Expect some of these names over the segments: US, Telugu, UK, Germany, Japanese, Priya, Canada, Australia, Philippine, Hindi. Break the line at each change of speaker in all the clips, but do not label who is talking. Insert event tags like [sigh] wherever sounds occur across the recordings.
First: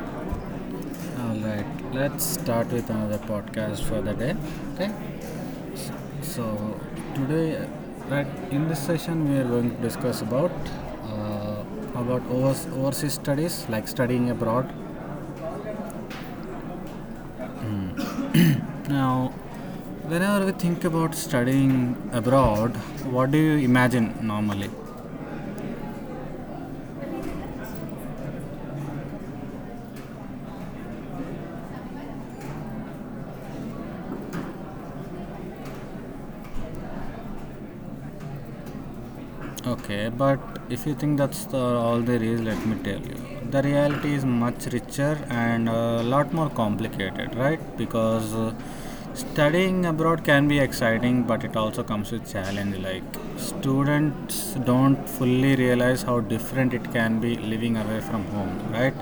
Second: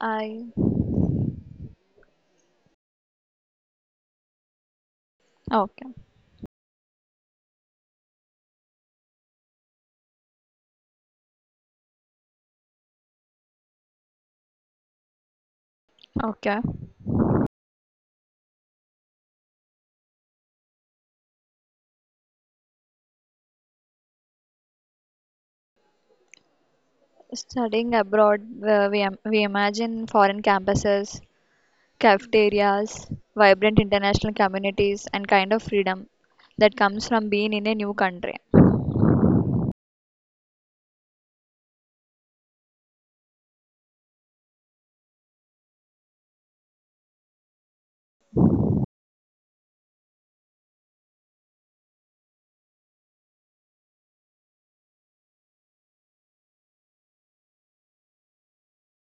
I
All right. Let's start with another podcast for the day. Okay.
okay,
So today, right in this session, we are going to discuss about uh, about overseas studies, like studying abroad.
okay.
Now, whenever we think about studying abroad, what do you imagine normally?
Studying abroad, we imagine foreign campuses, cafeterias, vibrant international communities, and kind of freedom that comes from being in a new country.
Okay, but if you think that's all there is, let me tell you. The reality is much richer and a lot more complicated, right? Because studying abroad can be exciting, but it also comes with challenge. Like students don't fully realize how different it can be living away from home, right?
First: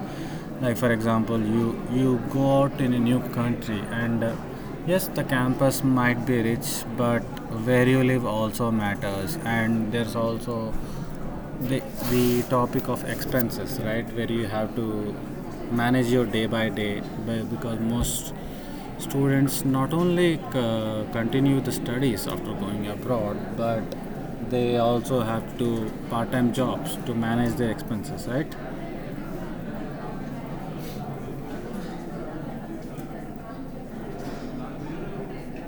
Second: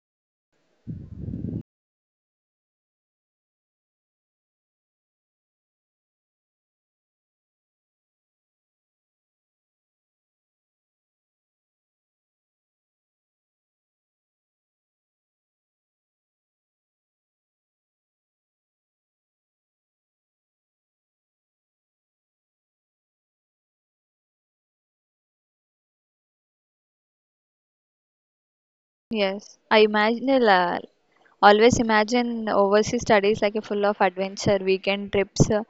Like for example, you go out in a new country and yes, the campus might be rich, but where you live also matters. And there's also the, the topic of expenses, right? Where you have to manage your day by day because most students not only continue the studies after going abroad, but they also have to part time jobs to manage their expenses, right?
Yes, I imagine a la- always imagine overseas studies like a full of adventure, weekend trips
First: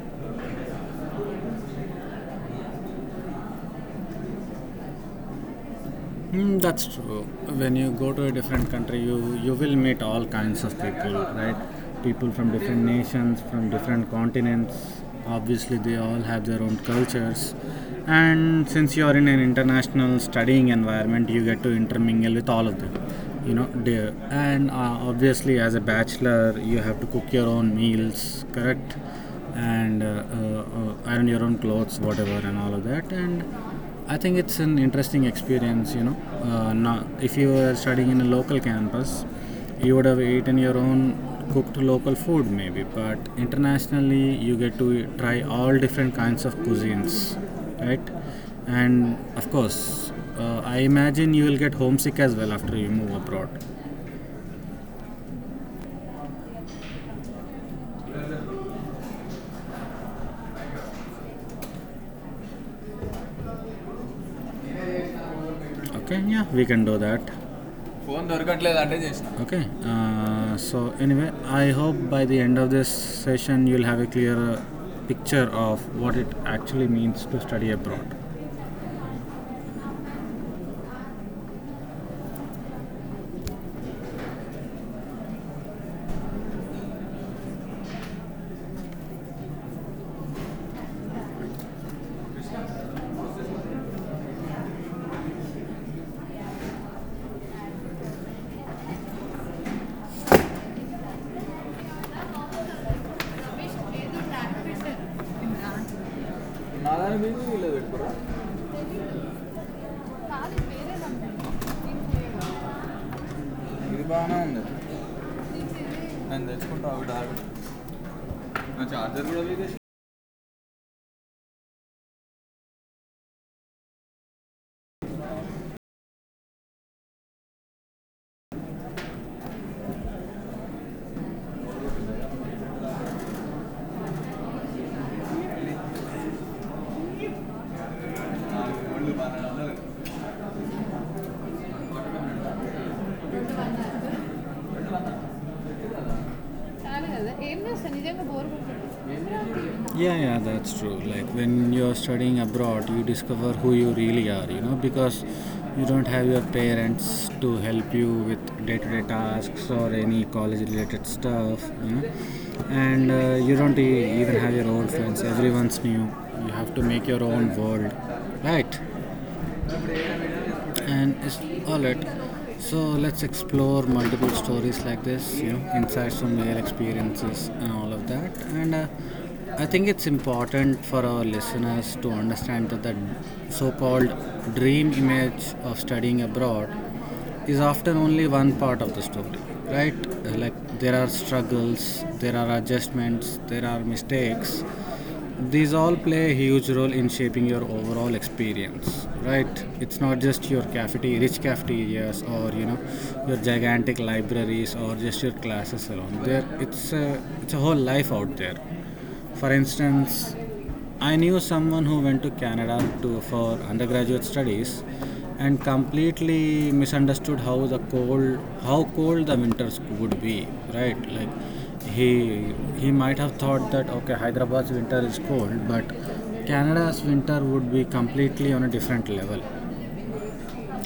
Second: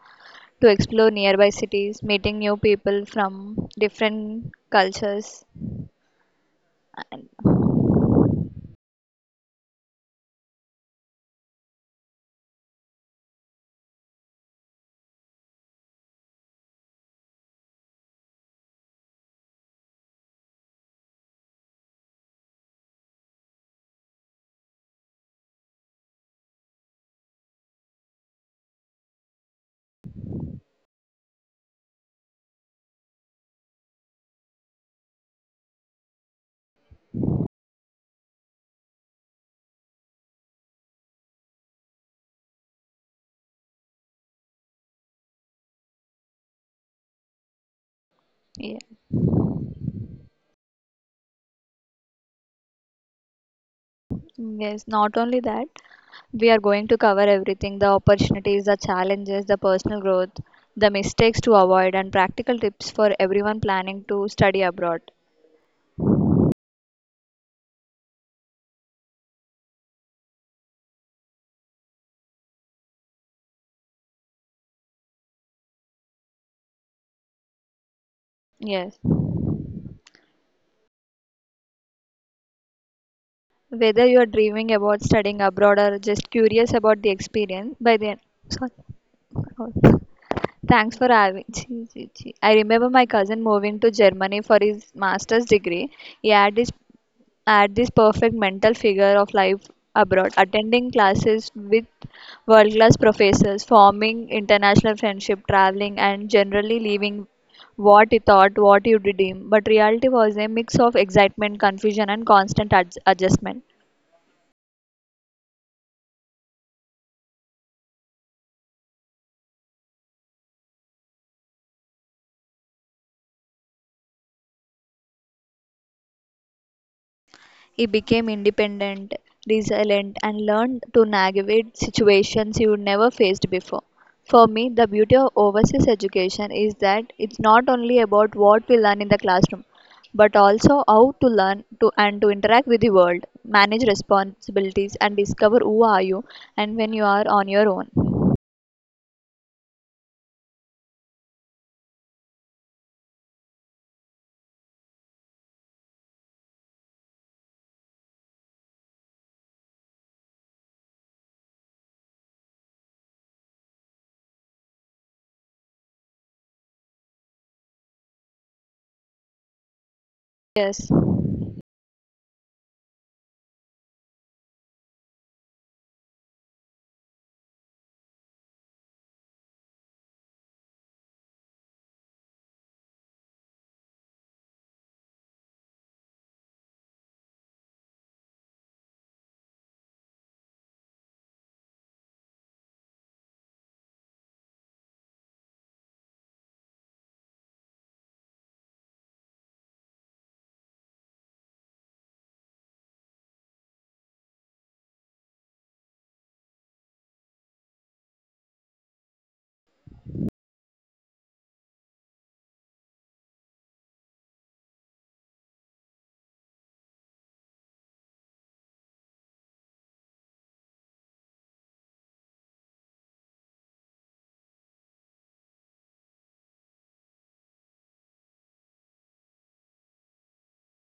to explore nearby cities, meeting new people from different cultures,
Mm, that's true.
and
When you go to a different country, you will meet all kinds of people, right? People from different nations, from different continents. Obviously, they all have their own cultures. And since you are in an international studying environment, you get to intermingle with all of them. You know, dear. And obviously, as a bachelor, you have to cook your own meals, correct? And iron your own clothes, whatever, and all of that. And I think it's an interesting experience, you know. Now, if you were studying in a local campus, you would have eaten your own cooked local food, maybe. But internationally, you get to try all different kinds of cuisines, right?
yeah,
And of course, I imagine you will get homesick as well after you move abroad.
yes, not only that, we are going to cover everything the opportunities, the challenges, the personal growth, the mistakes to avoid, and practical tips for everyone planning to study abroad.
Okay, yeah, we can do that. Okay. So anyway, I hope by the end of this session, you'll have a clear picture of what it actually means to study abroad.
Yes. Whether you are dreaming about studying abroad or just curious about the experience, by the end. Sorry. Oh. Thanks for having. [laughs] Chee, chee, chee. I remember my cousin moving to Germany for his master's degree. He had his at this perfect mental figure of life abroad, attending classes with world class professors, forming international friendship, traveling, and generally
నాదాని
leaving
మీద ఇలా పెట్టుకోరా,
what you thought, what you dreamed. But reality was a mix of excitement, confusion, and constant adjustment.
ఇది బాగానే ఉంది. నేను తెచ్చుకుంటా, ఆవిడ నా చార్జర్ కూడా వేసి.
He became independent, resilient, and learned to navigate situations he would never faced before. For me, the beauty of overseas education is that it's not only about what we learn in the classroom, but also how to learn to and to interact with the world, manage responsibilities, and discover who are you and when you are on your own.
Yeah, yeah, that's true. Like when you're studying abroad, you discover who you really are, you know, because you don't have your parents to help you with day to day tasks or any college related stuff, you know, and you don't even have your old friends, everyone's new. You have to make your own world, right?
Yes,
And it's all it. So let's explore multiple stories like this, you know, insights from real experiences and all of that. And I think it's important for our listeners to understand that the so-called dream image of studying abroad is often only one part of the story, right? Like there are struggles, there are adjustments, there are mistakes, these all play a huge role in shaping your overall experience, right? It's not just your cafeteria, rich cafeterias, or you know, your gigantic libraries, or just your classes alone there. It's a whole life out there. For instance, I knew someone who went to Canada to for undergraduate studies and completely misunderstood how cold the winters would be, right? Like he might have thought that okay, Hyderabad's winter is cold, but Canada's winter would be completely on a different level.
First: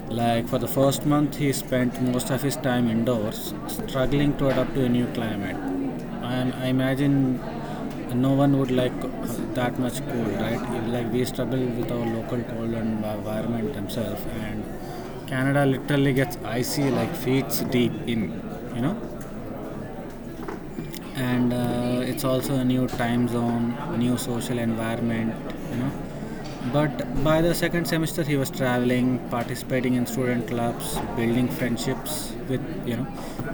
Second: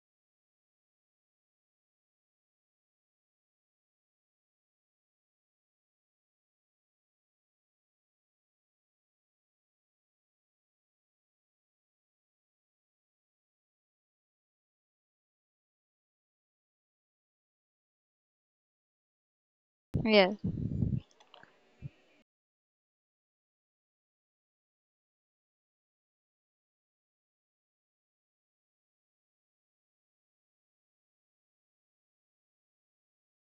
Like for the first month, he spent most of his time indoors, struggling to adapt to a new climate. And I imagine no one would like that much cold, right? Like we struggle with our local cold and environment themselves, and Canada literally gets icy, like feet deep in, you know.
yes.
And it's also a new time zone, new social environment, you know. But by the second semester he was traveling, participating in student clubs, building friendships with, you know,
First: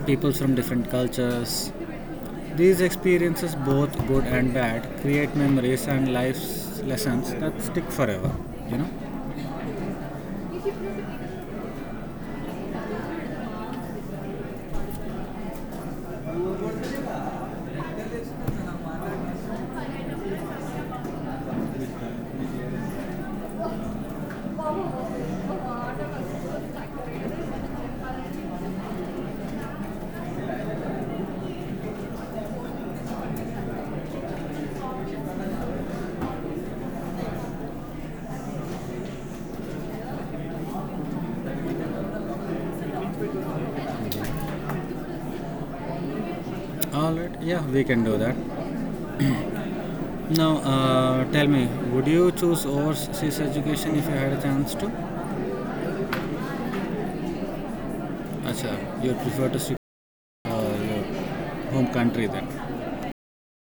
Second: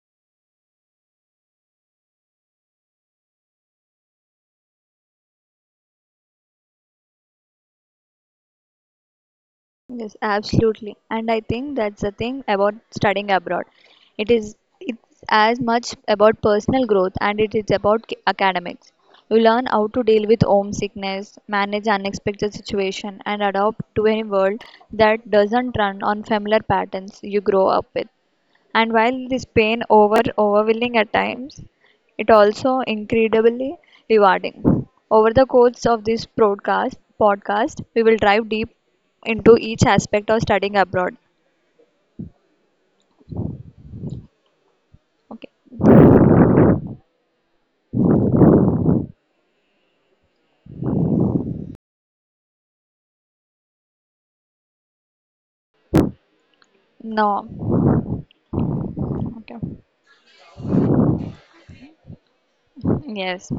people from different cultures. These experiences, both good and bad, create memories and life's lessons that stick forever, you know.
Yes, absolutely. And I think that's the thing about studying abroad. It's as much about personal growth and it is about academics. You learn how to deal with homesickness, manage unexpected situation and adapt to a world that doesn't run on familiar patterns you grow up with. And while this pain overwhelming at times, it also incredibly rewarding. Over the course of this broadcast podcast, we will dive deep into each aspect of studying abroad. Okay.
All right, yeah, we can do that. Now tell me, would you choose overseas education if you had a chance to?
No.
Acha, you prefer to
Okay.
stick uh, home country then.
Yes.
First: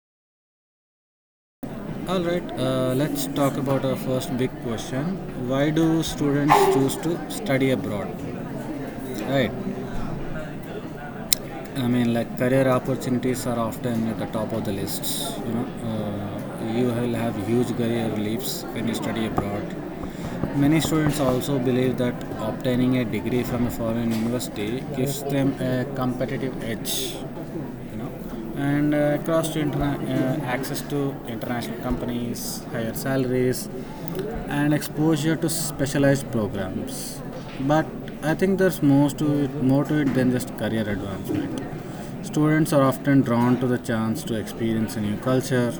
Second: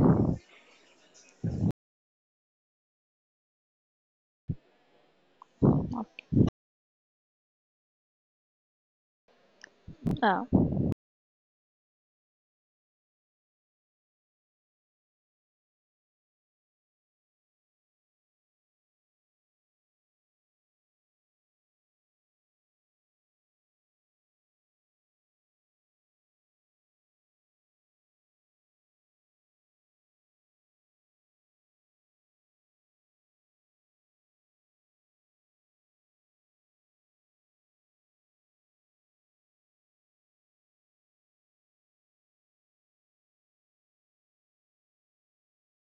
All right, let's talk about our first big question. Why do
Okay.
students choose to study abroad? Right,
Uh,
I mean, like career opportunities are often at the top of the lists. You know, you will have huge career leaps when you study abroad. Many students also believe that obtaining a degree from a foreign university gives them a competitive edge, you know. And access to international companies, higher salaries, and exposure to specialized programs. But I think there's more to it than just career advancement. Students are often drawn to the chance to experience a new culture,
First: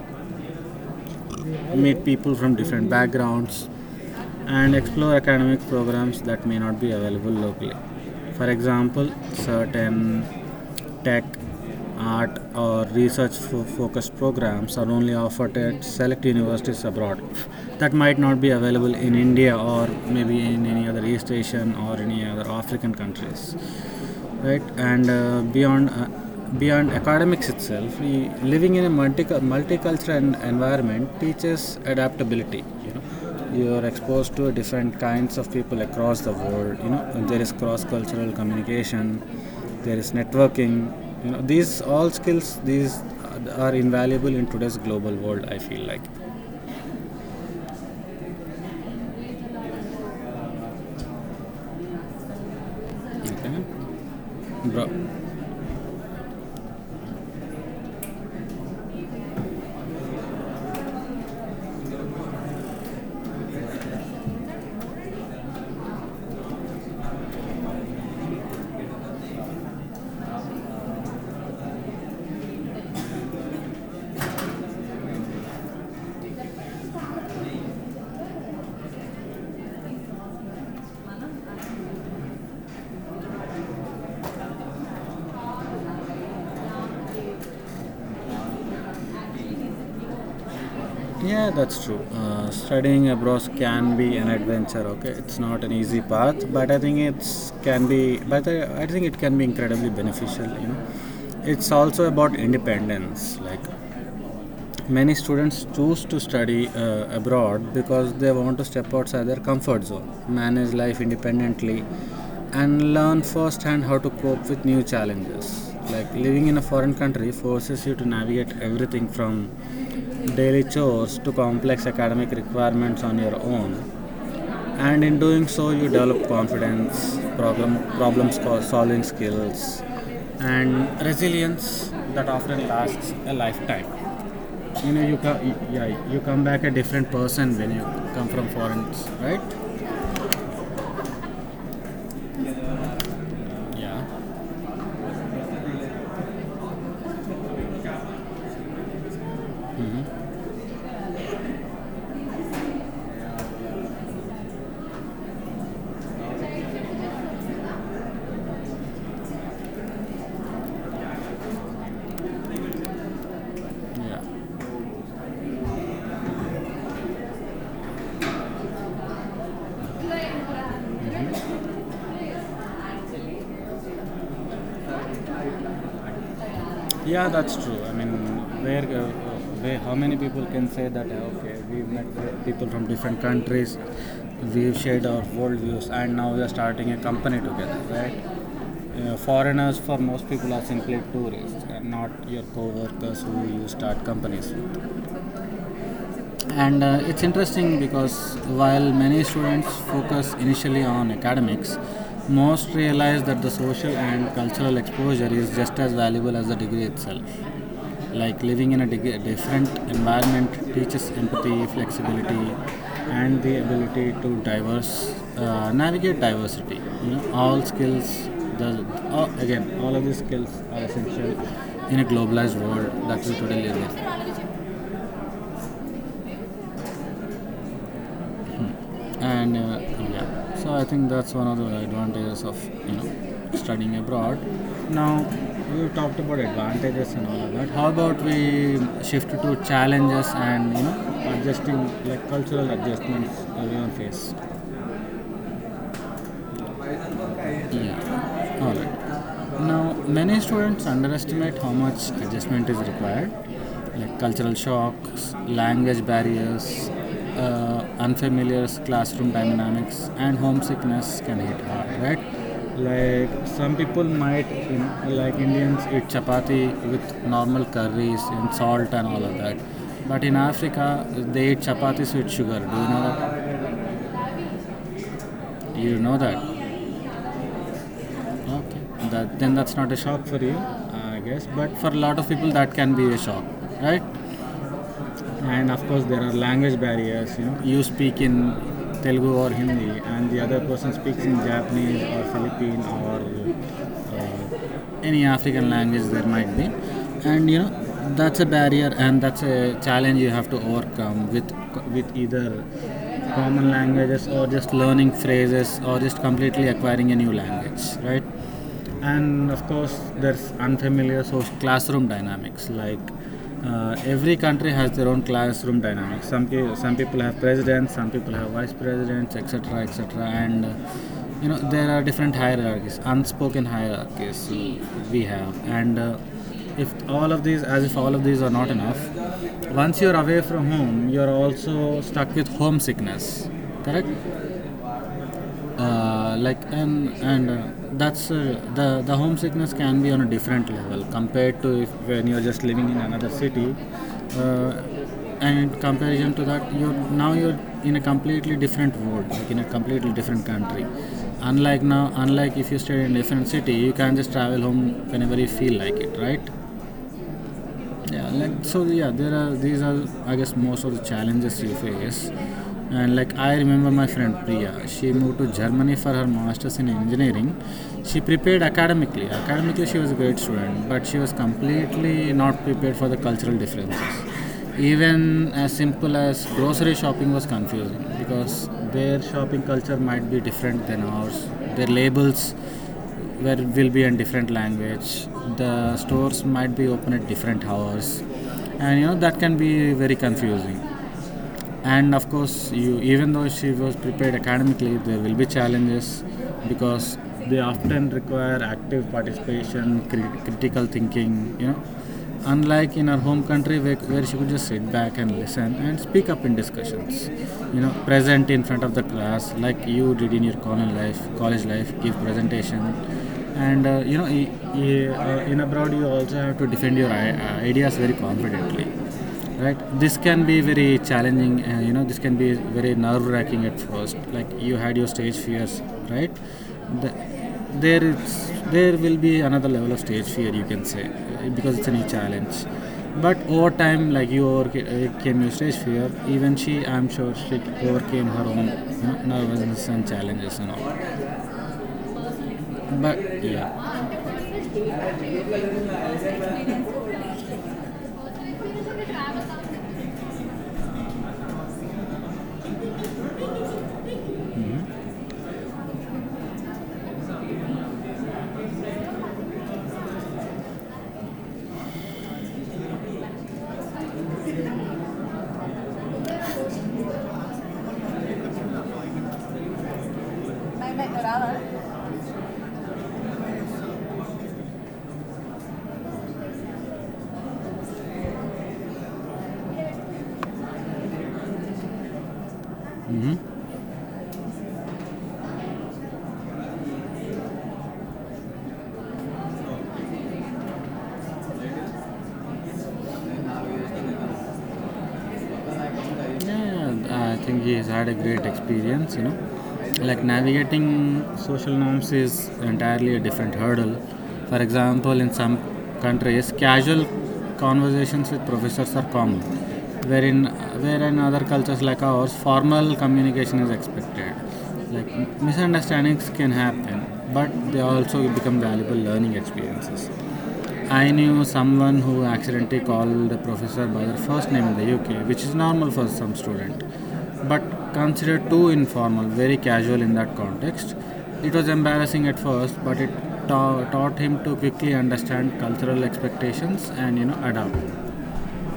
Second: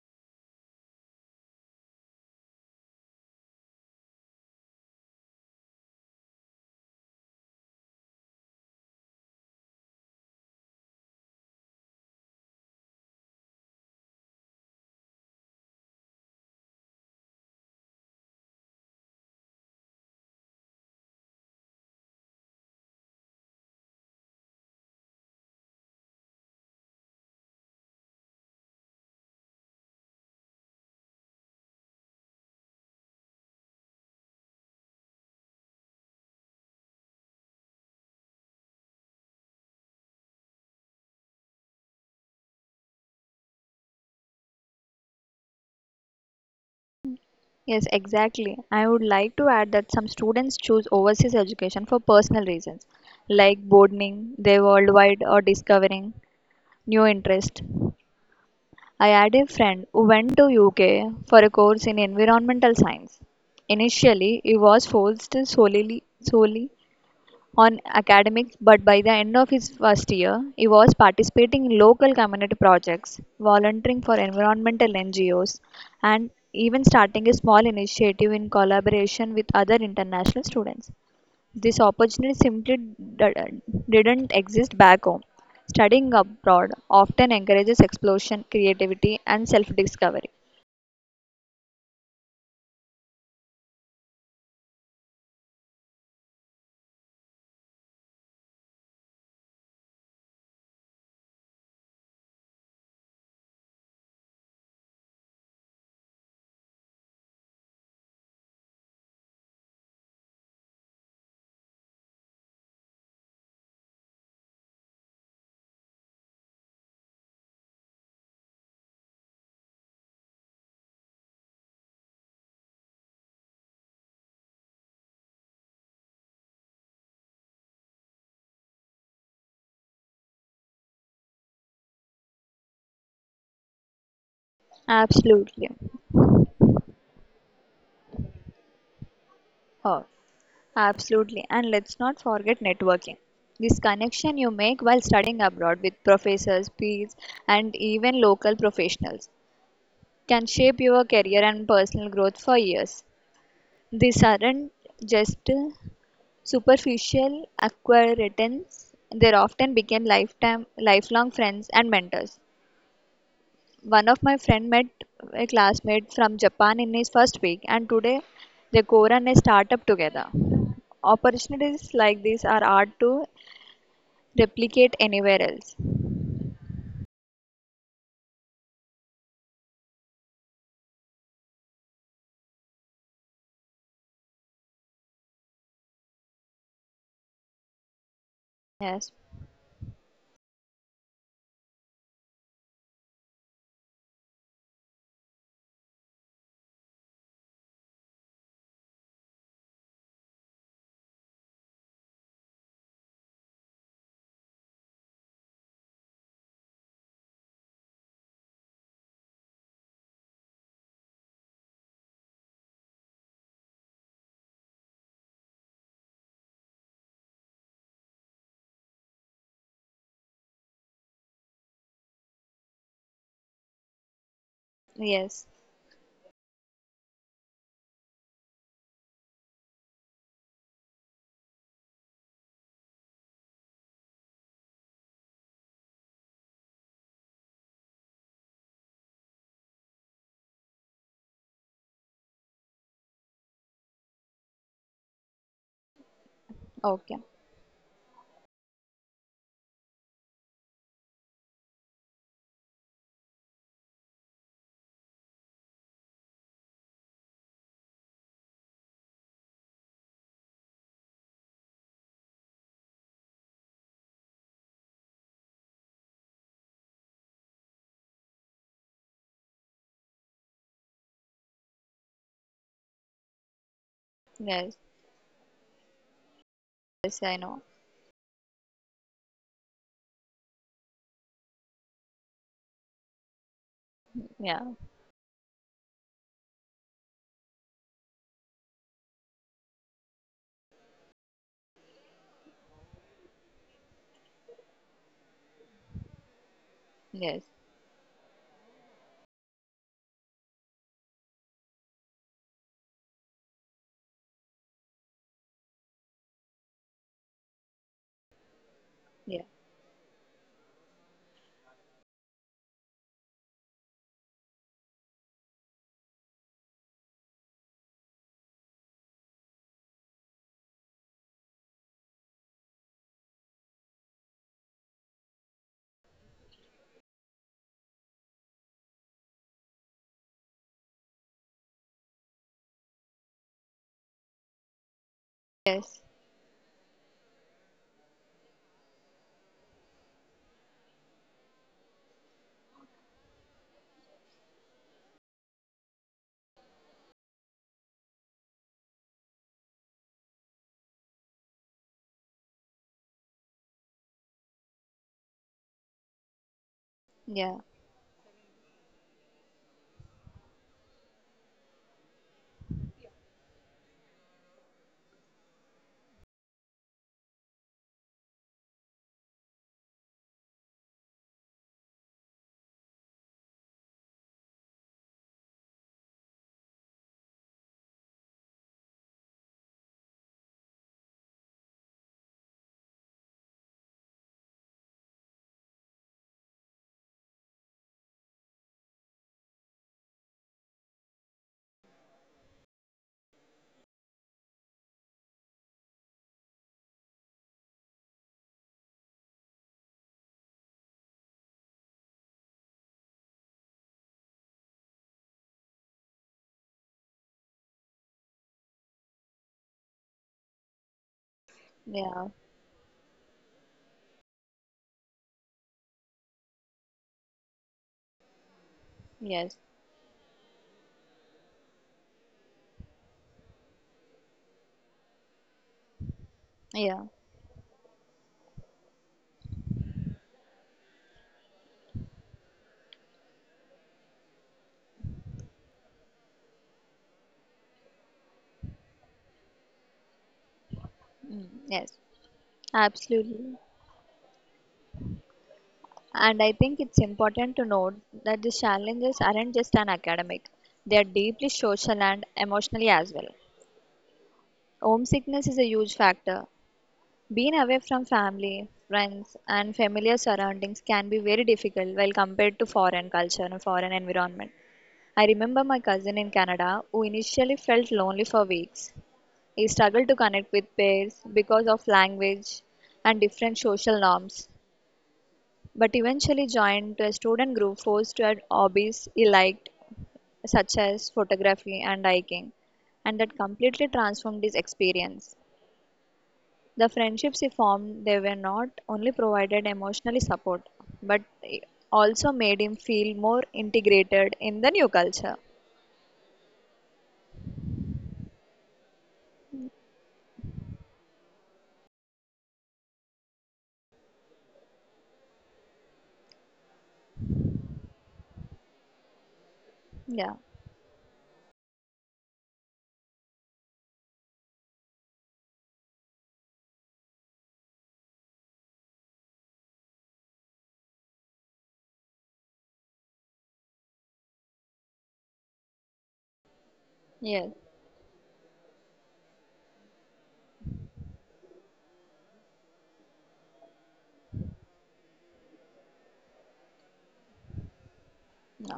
meet people from different backgrounds, and explore academic programs that may not be available locally. For example, certain tech, art, or research focused programs are only offered at select universities abroad, that might not be available in India or maybe in any other East Asian or any other African countries, right? And beyond academics itself, living in a multicultural environment teaches adaptability, you know. You are exposed to different kinds of people across the world, you know. There is cross cultural communication, there is networking, you know, these all skills these are invaluable in today's global world, I feel like.
Yes, exactly. I would like to add that some students choose overseas education for personal reasons, like
Okay.
broadening their worldwide
Bro-
or discovering new interest. I had a friend who went to UK for a course in environmental science. Initially, he was focused solely on academics, but by the end of his first year, he was participating in local community projects, volunteering for environmental NGOs, and even starting a small initiative in collaboration with other international students. This opportunity simply didn't exist back home. Studying abroad often encourages exploration, creativity, and self-discovery.
Yeah, that's true. Studying abroad can be an adventure. Okay, it's not an easy path, but I think it can be incredibly beneficial. You know, it's also about independence. Like many students choose to study abroad because they want to step outside their comfort zone, manage life independently, and learn firsthand how to cope with new challenges. Like living in a foreign country forces you to navigate everything from daily chores to complex academic requirements on your own, and in doing so you develop confidence, problem solving skills, and resilience that often lasts a lifetime, you know. You come,
Absolutely.
yeah, you come back a different person when you come from foreign, right?
Oh, absolutely. And let's not forget networking. This
Yeah,
connection you make while studying abroad with professors, peers, and even local professionals can shape your career and personal growth for years. These aren't just superficial acquaintances, they often became lifelong friends and mentors. One
yeah,
of my friend met a classmate from Japan in his first week, and today they co-run a startup together.
hmm,
Opportunities like these are hard to replicate anywhere else.
yeah. That's true. I mean, where, uh, how many people can say that? Okay, we met with people from different countries. We've shared our worldviews, and now we are starting a company together, right?
Yes,
Foreigners, for most people, are simply tourists, and not your co-workers who you start companies with. And it's interesting because while many students focus initially on academics, most realize that the social and cultural exposure is just as valuable as the degree itself. Like living in a different environment teaches empathy, flexibility, and the ability to diverse navigate diversity, you know. All skills the all, Again, all of these skills are essential in a globalized world that we today live in.
yes,
And yeah, so I think that's one of the advantages of, you know, studying abroad. Now we talked about advantages and all of that. How about we shift to challenges and, you know, adjusting, like cultural adjustments everyone face?
okay,
Yeah. All right. Now, many students underestimate how much adjustment is required, like cultural shocks, language barriers, unfamiliar classroom dynamics, and homesickness can hit hard, right? Like some people might, in, like Indians, eat chapati with normal curries and salt and all of that. But in Africa, they eat chapatis with sugar. Do you know that?
yes,
You know that.
yes, I know.
Okay, that, then that's not a shock for you, I guess. But for a lot of people, that can be a shock, right?
Yeah,
And of course, there are language barriers. You know, you speak in Telugu or Hindi, and the other person speaks in Japanese or Philippine or any African language there might be,
yes,
and you know that's a barrier and that's a challenge you have to overcome with either common languages or just learning phrases or just completely acquiring a new language, right?
yeah,
And of course there's unfamiliar so classroom dynamics. Like every country has their own classroom dynamics. Some people have presidents, some people have vice presidents, etc etc. and You know, there are different hierarchies, unspoken hierarchies we have. And If all of these as if all of these are not enough, once you're away from home you're also stuck with homesickness, correct.
yes,
Like and That's the homesickness can be on a different level compared to if when you're just living in another city. uh, and in comparison to that, you're in a completely different world, like in a completely different country. Unlike now, unlike if you stay in a different city, you can just travel home whenever you feel like it, right?
yeah,
Yeah. There are These are, I guess, most of the challenges you face. And like, I remember my friend Priya, she moved to Germany for her masters in engineering. She prepared academically. She was a great student, but she was completely not prepared for the cultural differences. Even as simple as grocery shopping was confusing, because their shopping culture might be different than ours. Their labels, where it will be in different language. The stores might be open at different hours, and you know, that can be very confusing. And of course, you even though she was prepared academically, there will be challenges, because they often require active participation, critical thinking, you know. Unlike in our home country, where she could just sit back and listen and speak up in discussions, you know, present in front of the class like you did in your college life, give
yeah,
presentation. And You know, in abroad you also have to defend your ideas very confidently,
yes,
right? This can be very challenging, you know, this can be very nerve wracking at first. Like you had your stage fears, right?
yeah,
the, there is there will be another level of stage fear, you can say, because it's a new challenge. But over time, like you overcame your stage fear, even she, I'm sure she overcame her own, you know, nervousness and challenges and all.
mm, yes,
But
absolutely.
yeah.
And I think it's important to note that these challenges aren't just an academic, they are deeply social and emotionally as well. Homesickness is a huge factor. Being away from family, friends, and familiar surroundings can be very difficult while compared to foreign culture and foreign environment. I remember my cousin in Canada who initially felt lonely for weeks. He struggled to connect with peers because of language and different social norms. But eventually joined to a student group forced to at hobbies he liked, such as photography and hiking, and that
Mm-hmm.
completely transformed his experience. The friendships he formed, they were not only provided emotionally support, but it also made him feel more integrated in the new culture.
Yeah, I think he has had a great experience, you know. Like navigating social norms is entirely a different hurdle. For example, in some countries, casual conversations with professors are common,
Yeah.
wherein, where in other cultures like ours, formal communication is expected. Like misunderstandings can happen, but they also become valuable learning experiences. I knew someone who accidentally called the professor by their first name in the UK, which is normal for some student,
Yes.
but considered too informal, very casual in that context. It was embarrassing at first, but it taught him to quickly understand cultural expectations and, you know, adapt.
Yeah.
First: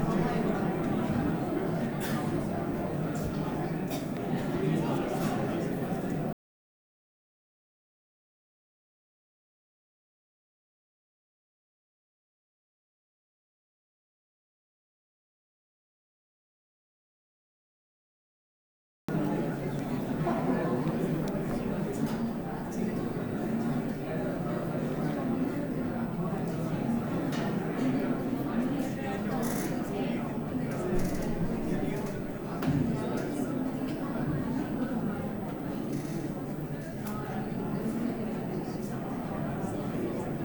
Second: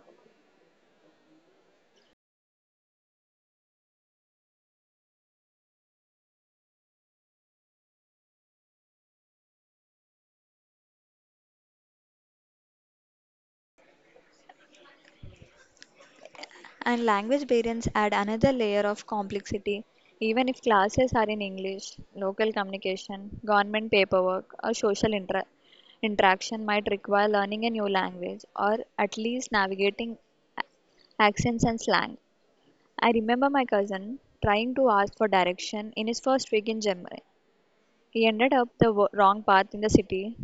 And language variants add another layer of complexity. Even if classes are in English, local communication, government paperwork, or interaction might require learning a new language or at least navigating accents and slang. I remember my cousin trying to ask for direction in his first week in Germany. He ended up the wrong path in the city.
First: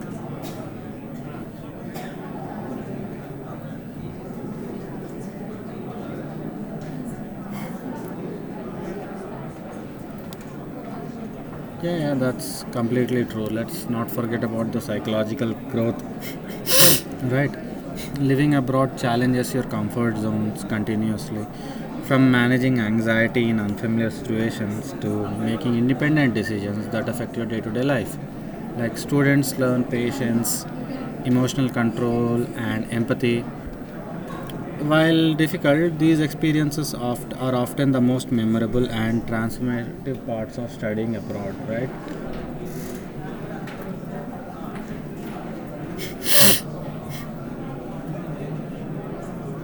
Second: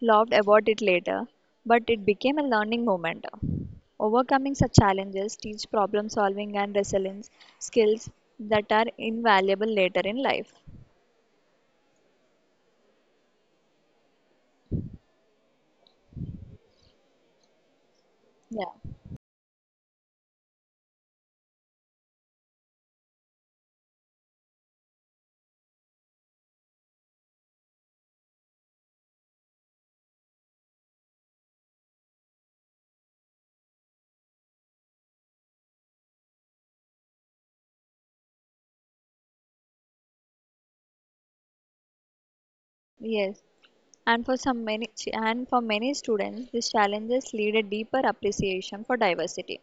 Laughed about it later, but it became a learning moment. Overcoming such challenges teach problem solving and resilience skills that are invaluable later in life.
Yeah, yeah, that's completely true. Let's not forget about the psychological growth. Right. Living
Yeah,
abroad challenges your comfort zones continuously. From managing anxiety in unfamiliar situations to making independent decisions that affect your day to day life. Like students learn patience, emotional control, and empathy. While difficult, these experiences are often the most memorable and transformative parts of studying abroad, right?
yes. And for many students, these challenges lead a deeper appreciation for diversity.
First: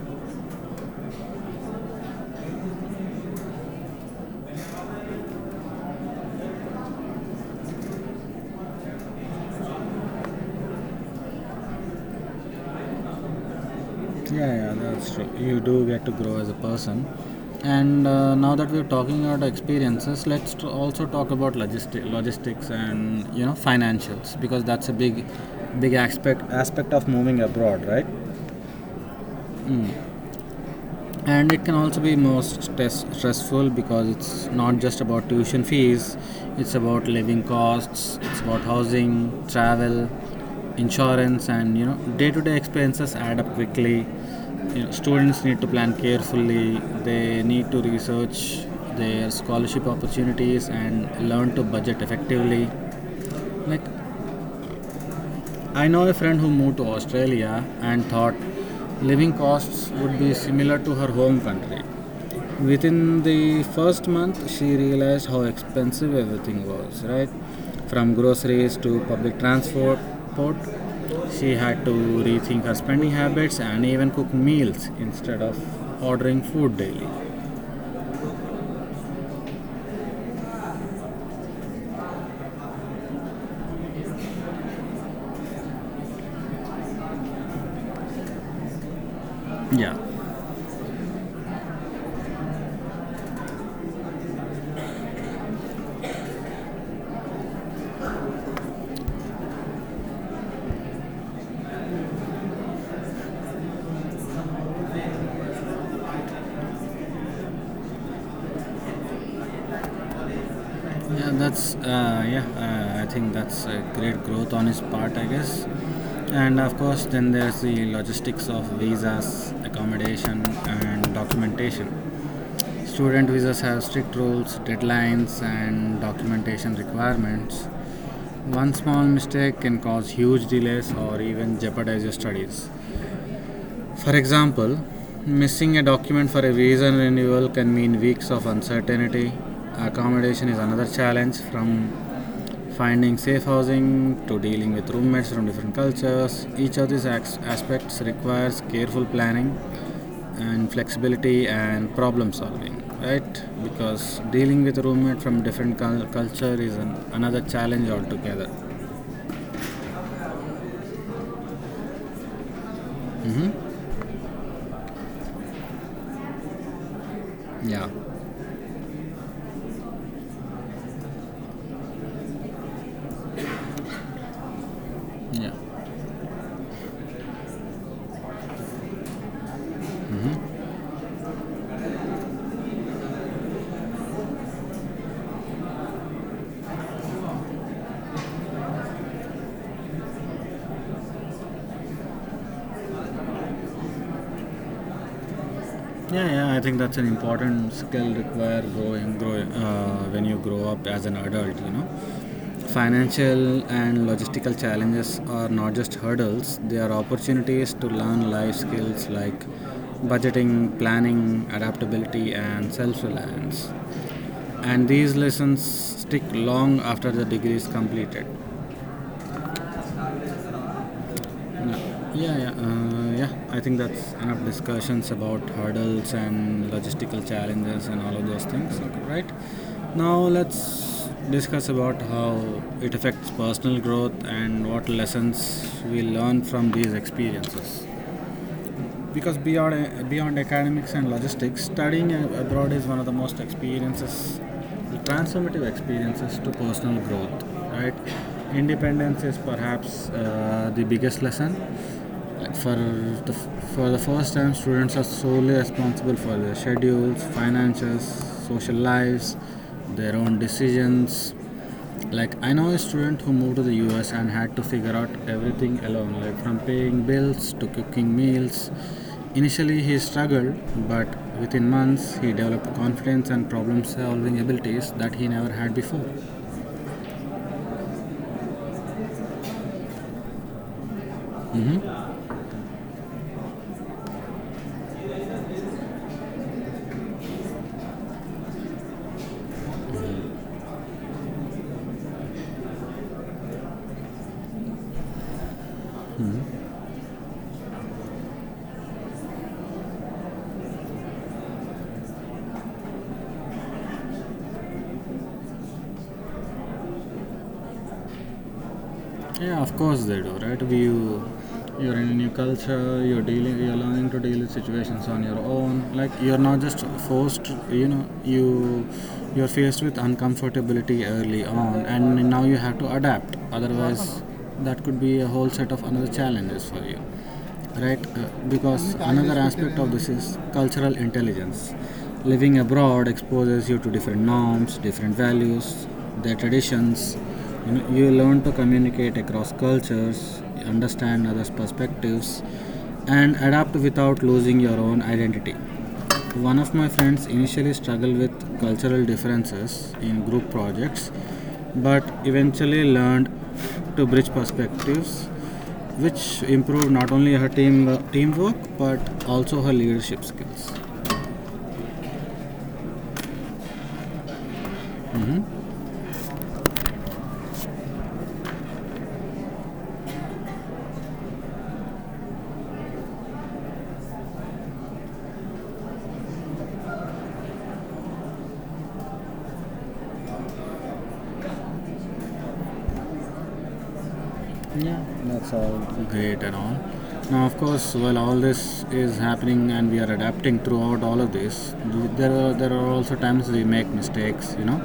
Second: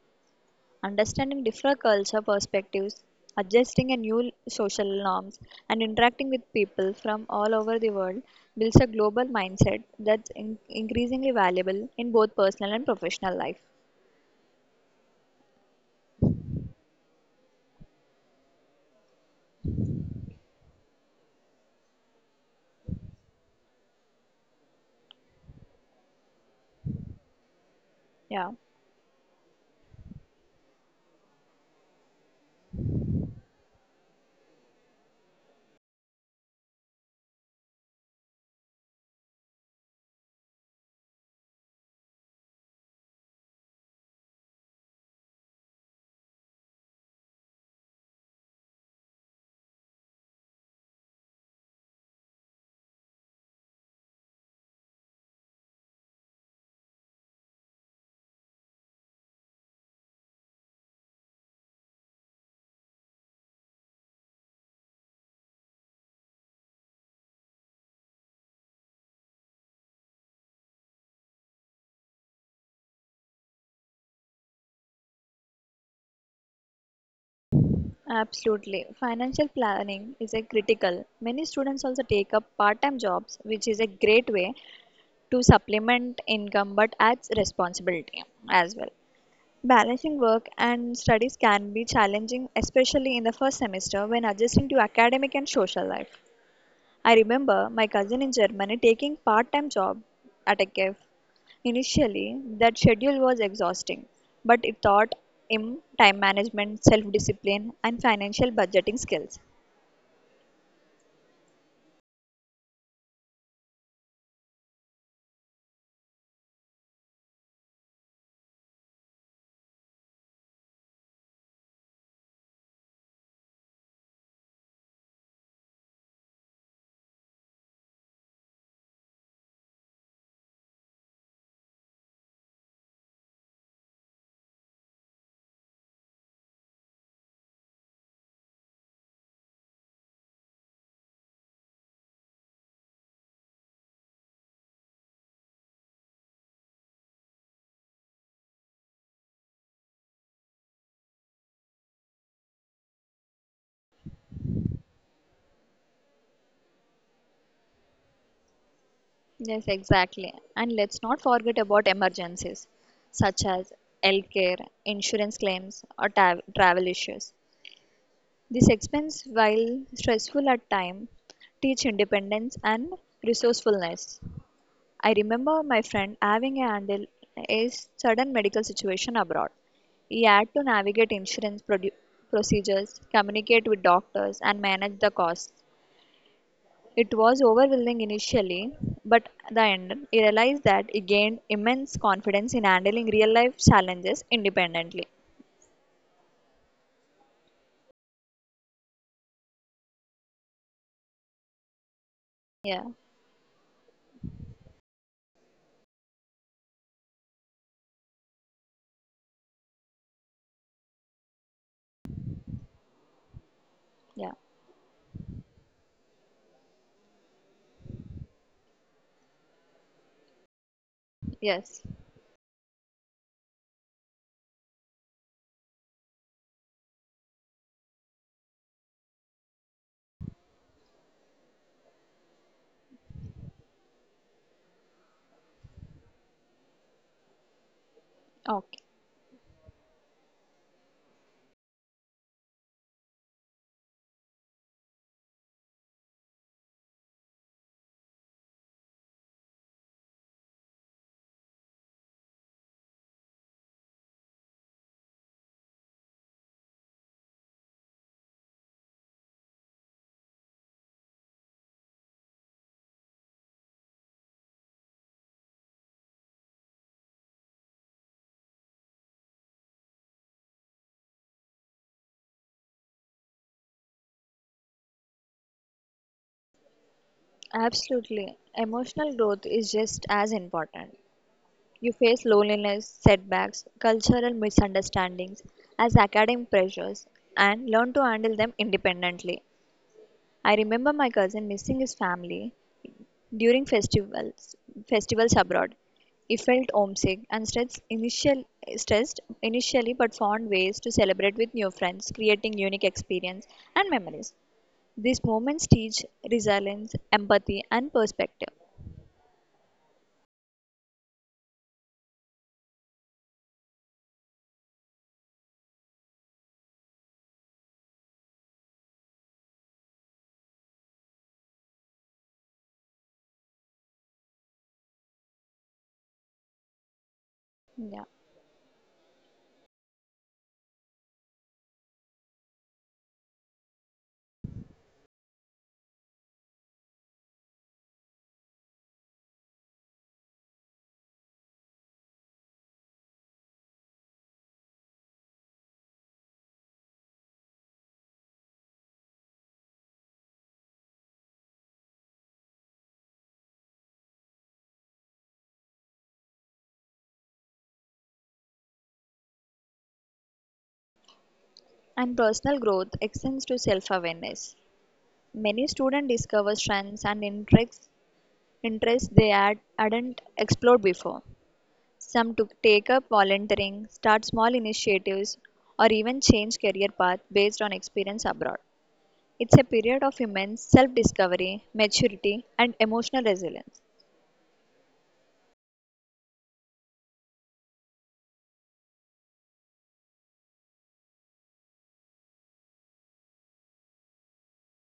Understanding different culture perspectives, adjusting a new social norms, and interacting with people from all over the world builds a global mindset that's increasingly valuable in both personal and professional life.
Yeah, yeah, that's true. You do get to grow as a person. And now that we're talking about experiences, let's also talk about logistics, and you know, financials, because that's a big, big aspect of moving abroad, right?
Yeah,
And it can also be more stressful, because it's not just about tuition fees, it's about living costs, it's about housing, travel, insurance, and you know, day-to-day expenses add up quickly. You know, students need to plan carefully, they need to research their scholarship opportunities and learn to budget effectively. Like, I know a friend who moved to Australia and thought living costs would be similar to her home country. Within the first month, she realized how expensive everything was, right? From groceries to public transport, she had to rethink her spending habits and even cook meals instead of ordering food daily.
absolutely. Financial planning is a critical. Many students also take up part-time jobs, which is a great way to supplement income but adds responsibility as well.
Yeah.
Balancing work and studies can be challenging, especially in the first semester when adjusting to academic and social life. I remember my cousin in Germany taking part-time job at a cafe. Initially, that schedule was exhausting, but it taught him time management, self-discipline, and financial budgeting skills.
Yeah, that's yeah. I think that's a great growth on his part, I guess. And of course, then there's the logistics of visas, accommodation, and documentation. Student visas have strict rules, deadlines, and documentation requirements. One small mistake can cause huge delays or even jeopardize your studies. For example, missing a document for a visa renewal can mean weeks of uncertainty. Accommodation is another challenge, from finding safe housing to dealing with roommates from different cultures. Each of these aspects requires careful planning and flexibility and problem solving, right? Because dealing with a roommate from different culture is an, another challenge altogether.
Yes, exactly. And let's not forget about emergencies such
Hmm.
as healthcare, insurance claims, or travel issues.
Yeah.
This expense, while stressful at times, teach independence and resourcefulness. I
Yeah.
remember my friend having a handle a sudden medical situation abroad. He had to
Hmm.
navigate procedures, communicate with doctors, and manage the costs. It was overwhelming initially, but at the end, he realized that he gained immense confidence in handling real life challenges independently.
Yeah, yeah, I think that's an important skill required when you grow up as an adult, you know.
Yeah,
Financial and logistical challenges are not just hurdles, they are opportunities to learn life skills like budgeting, planning, adaptability, and self reliance.
yeah,
And these lessons stick long after the degree is completed.
yes.
Yeah, yeah, yeah. I think that's enough discussions about hurdles and logistical challenges and all of those things, okay, right? Now let's discuss about how it affects personal growth and what lessons we learn from these experiences,
Okay.
because beyond beyond academics and logistics, studying abroad is one of the most experiences, the transformative experiences to personal growth. Right, independence is perhaps the biggest lesson. Like for the first time, students are solely responsible for their schedules, finances, social lives, their own decisions. Like I know a student who moved to the US and had to figure out everything alone, like from paying bills to cooking meals. Initially he struggled, but within months he developed confidence and problem solving abilities that he never had before.
Absolutely. Emotional growth is just as important. You
Hmm.
face loneliness, setbacks, cultural misunderstandings as academic pressures and learn to handle them independently. I remember my cousin missing his family during festivals abroad. He felt homesick and stressed initially but found ways to celebrate with new friends, creating unique experience and memories. These moments teach resilience, empathy and perspective.
Yeah, of course they do, right? You, you're in a new culture. You're dealing. You're learning to deal with situations on your own. Like you're not just forced. You know, you, you're faced with uncomfortability early on, and now you have to adapt. Otherwise, that could be a whole set of another challenges for you, right?
Yeah.
Because another aspect of this is cultural intelligence. Living abroad exposes you to different norms, different values, their traditions. You know, you learn to communicate across cultures, understand others' perspectives, and adapt without losing your own identity. One of my friends initially struggled with cultural differences in group projects, but eventually learned to bridge perspectives, which improved not only her teamwork but also her leadership skills.
And personal growth extends to self awareness.
Hmm.
Many students discover strengths and interests they hadn't explored before. Some to take up volunteering, start small initiatives, or even change career path based on experience abroad. It's a period of immense self discovery, maturity, and emotional resilience.
Yeah, that's all great and all. Now, of course, while all this is happening and we are adapting throughout all of this, there are also times we make mistakes, you know,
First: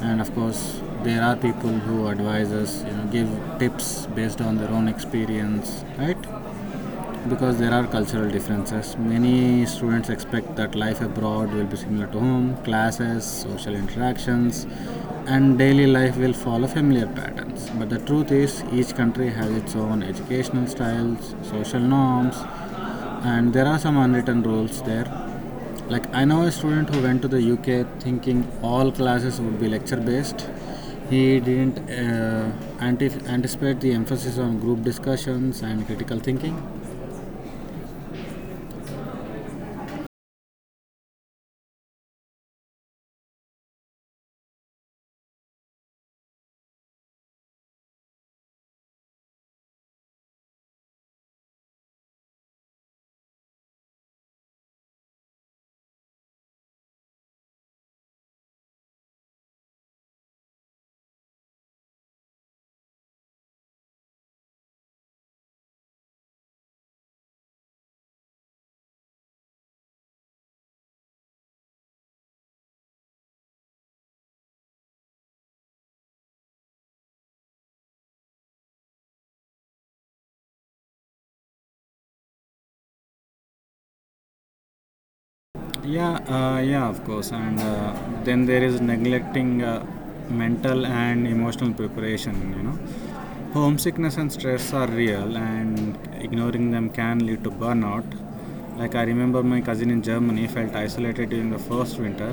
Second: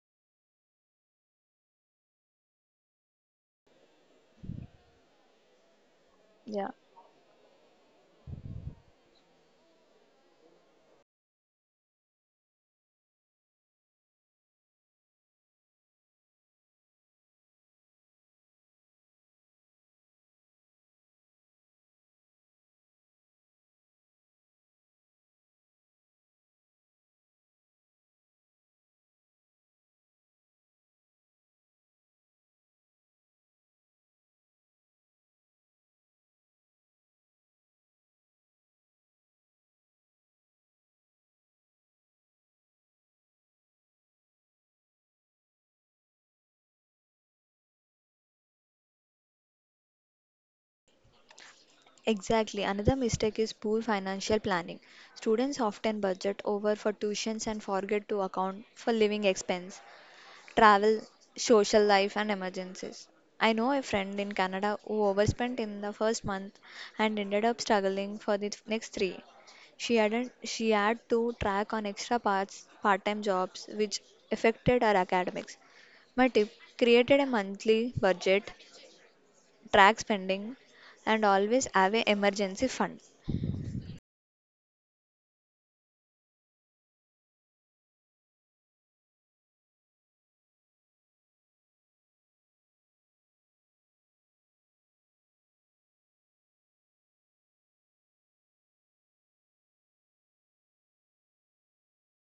and of course, there are people who advise us, you know, give tips based on their own experience, right?
Yeah.
Because there are cultural differences. Many students expect that life abroad will be similar to home, classes, social interactions, and daily life will follow familiar patterns. But the truth is, each country has its own educational styles, social norms, and there are some unwritten rules there. Like, I know a student who went to the UK thinking all classes would be lecture based. He didn't anticipate the emphasis on group discussions and critical thinking.
Exactly. Another mistake is poor financial planning. Students often budget over for tuitions and forget to account for living expense. Travel, social life, and emergencies. I know a friend in Canada who overspent in the first month and ended up struggling for the next three. She hadn't, She had to track on extra part-time jobs, which affected her academics. My tip, created a monthly budget, track spending, and always have an emergency fund.
Yeah, yeah, of course. And then there is neglecting mental and emotional preparation, you know. Homesickness and stress are real, and ignoring them can lead to burnout. Like I remember my cousin in Germany felt isolated during the first winter.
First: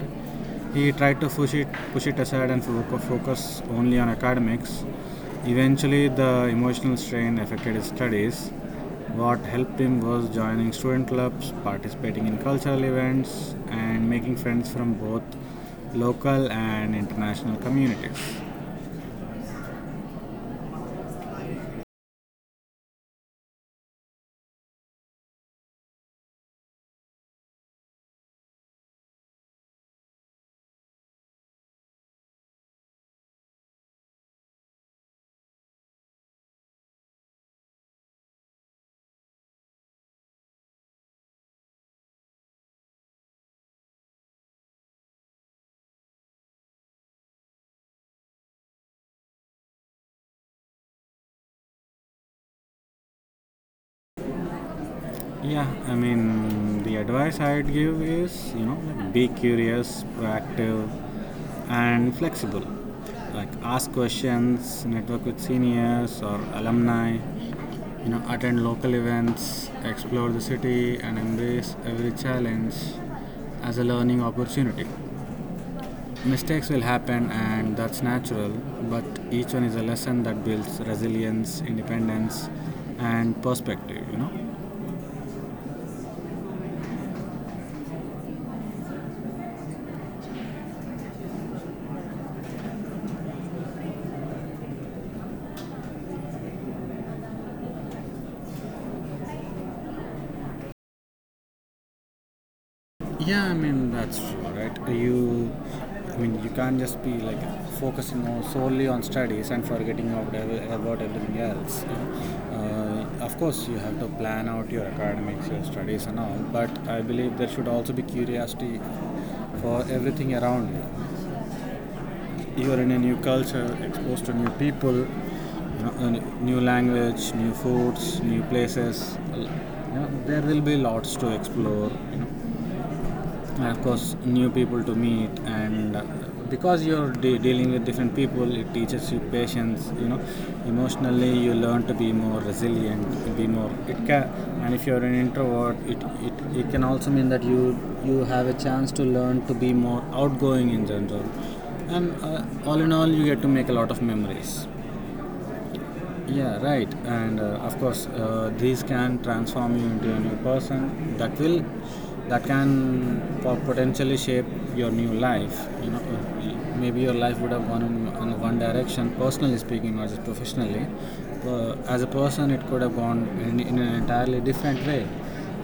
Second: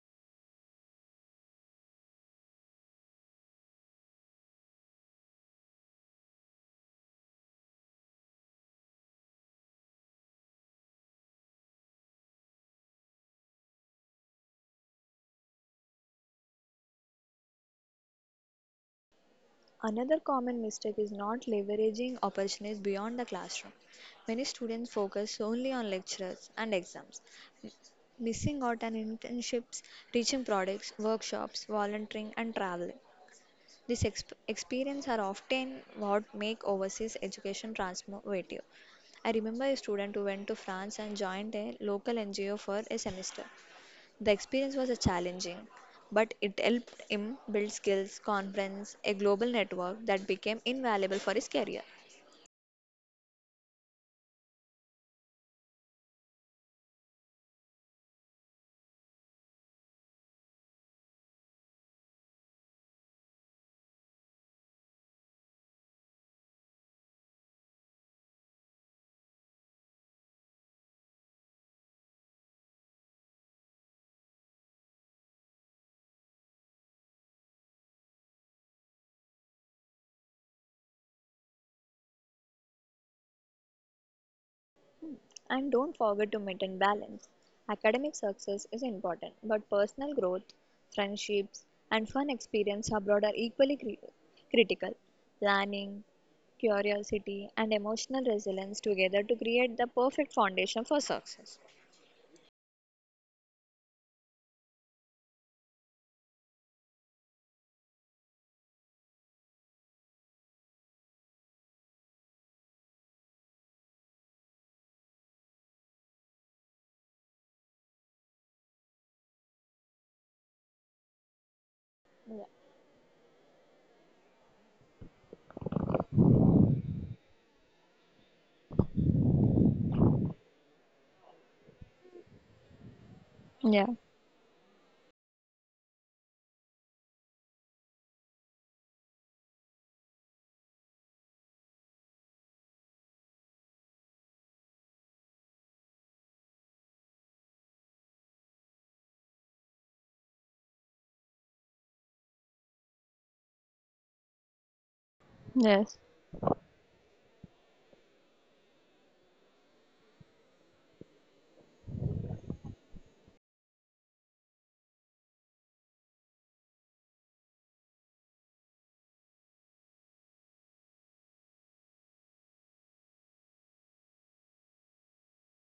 He tried to push it aside and focus only on academics. Eventually the emotional strain affected his studies. What helped him was joining student clubs, participating in cultural events, and making friends from both local and international communities.
Another common mistake is not leveraging opportunities beyond the classroom. Many students focus only on lectures and exams, missing out on internships, teaching products, workshops, volunteering, and traveling. These experiences are often what make overseas education transformative. I remember a student who went to France and joined a local NGO for a semester. The experience was challenging, but it helped him build skills, confidence, a global network that became invaluable for his career.
Yeah, I mean, the advice I'd give is, you know, like be curious, proactive, and flexible. Like ask questions, network with seniors or alumni, you know, attend local events, explore the city, and embrace every challenge as a learning opportunity. Mistakes will happen and that's natural, but each one is a lesson that builds resilience, independence, and perspective, you know.
And don't forget to maintain balance. Academic success is important, but personal growth, friendships, and fun experience abroad are equally critical. Planning, curiosity, and emotional resilience together to create the perfect foundation for success.
Yeah, I mean that's true, right? You, I mean, you can't just be like focusing on solely on studies and forgetting about about everything else. You know. Of course, you have to plan out your academics, your studies, and all. But I believe there should also be curiosity for everything around you. You are in a new culture, exposed to new people, you know, a new language, new foods, new places. You know, there will be lots to explore, and of
Yeah.
course new people to meet. And Because you're dealing with different people, it teaches you patience, you know. Emotionally you learn to be more resilient, be more, it can, and if you're an introvert, it it can also mean that you have a chance to learn to be more outgoing in general. And all in all, you get to make a lot of memories.
Yes.
Yeah, right. And of course, these can transform you into a new person. That can potentially shape your new life. You know, maybe your life would have gone in one direction. Personally speaking, not just professionally. As a person, it could have gone in an entirely different way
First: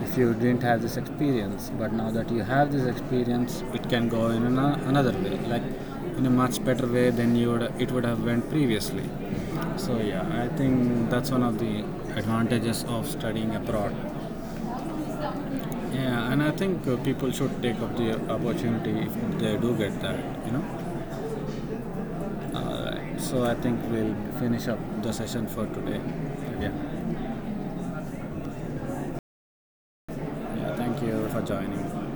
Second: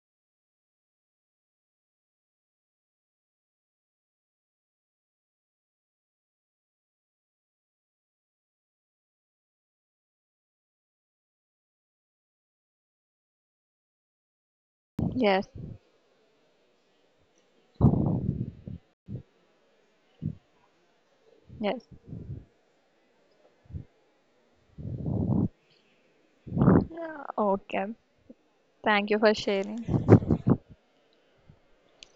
if you didn't have this experience. But now that you have this experience, it can go in an, another way, like in a much better way than you would it would have went previously. So yeah, I think that's one of the advantages of studying abroad.
Yes.
Yeah, and I think people should take up the opportunity if they do get that, you know.
Yes.
Right. So I think we'll finish up the session for today. Yeah.
Yeah. Okay. Thank you for sharing.
Yeah, thank you for joining.